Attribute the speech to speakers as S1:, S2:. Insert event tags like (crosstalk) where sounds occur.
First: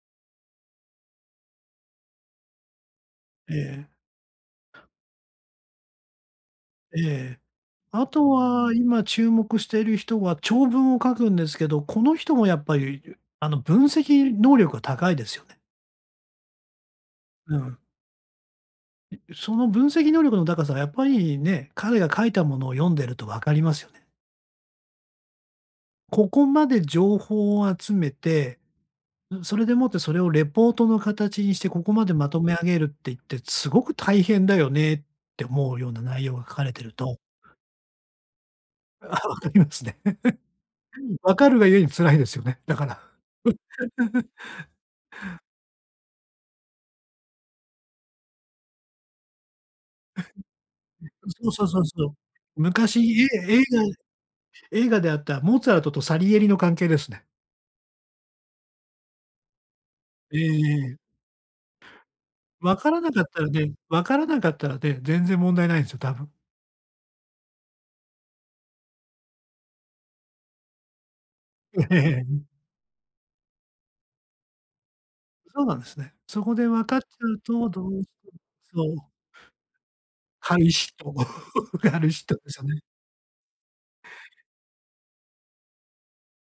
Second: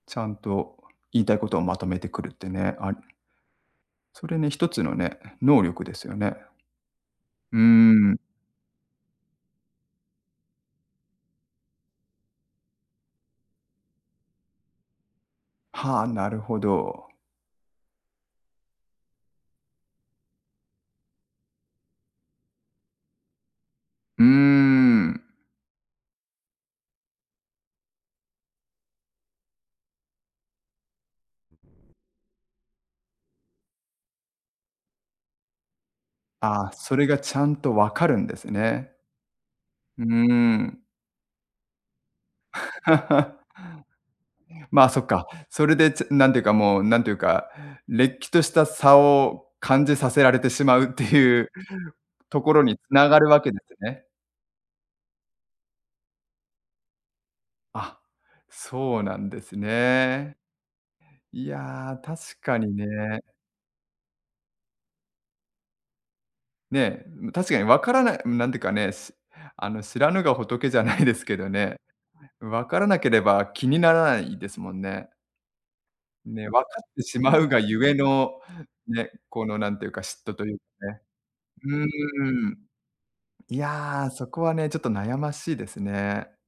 S1: ちゃんと言いたいことをまとめてくるってね、あ
S2: ええ。
S1: それね、一つのね、能力ですよね。
S2: ええ。
S1: うー
S2: あ
S1: ん。
S2: とは今注目している人は長文を書くんですけど、この人もやっぱり、ゆあの、分析能力が高いですよね。
S1: はあ、なるほど。
S2: うん。いその分析能力の高さ、やっぱり、ね、彼が書いたものを読んでると分かりますよね。
S1: うーん。
S2: ここまで情報を集めて、ん、それでもってそれをレポートの形にしてここまでまとめ上げるって言って、すごく大変だよねって思うような内容が書か
S1: ああ、
S2: れてる
S1: それ
S2: と
S1: がちゃんとわかるんですね。
S2: ああ、分かりますね。
S1: うーん。
S2: (chuckles) 分かるが故に辛いですよね。だから。
S1: (laughs)
S2: (laughs)
S1: まあ、そっか。それで、ちぇなんていうかもう、なんていうか、れっきとした差を感じさせられてしまうって
S2: (chuckles)
S1: い
S2: そ
S1: う
S2: うそうそうそう。
S1: ところにつ
S2: 昔、
S1: なが
S2: いえ
S1: るわけで
S2: 映
S1: す
S2: 画
S1: ね。
S2: 映画であったモーツァルトとサリエリの関係ですね。
S1: あ、そうなんです
S2: え
S1: ね。
S2: えええ。
S1: いや、確かに
S2: 分
S1: ね。
S2: からなかったらね分からなかったらね、全然問題ないんすよ、多分。
S1: ね、ん、確かにわからないなんてかね、すあの、知らぬが仏じゃないですけどね、
S2: ええ、ん。
S1: うん、分からなければ気にならないですもんね。
S2: そうなんですね。そ
S1: ね、分
S2: こ
S1: か
S2: で分
S1: っ
S2: かっ
S1: て
S2: ち
S1: し
S2: ゃ
S1: ま
S2: う
S1: うが
S2: と
S1: ゆ
S2: ど
S1: え
S2: うして
S1: の、
S2: そう。
S1: ね、このなんていうか、嫉妬という、
S2: (unintelligible)
S1: ね。
S2: と、
S1: うー
S2: (laughs) がる人の
S1: ん。
S2: 差ね。
S1: いや、そこはね、ちょっと悩ましいですね。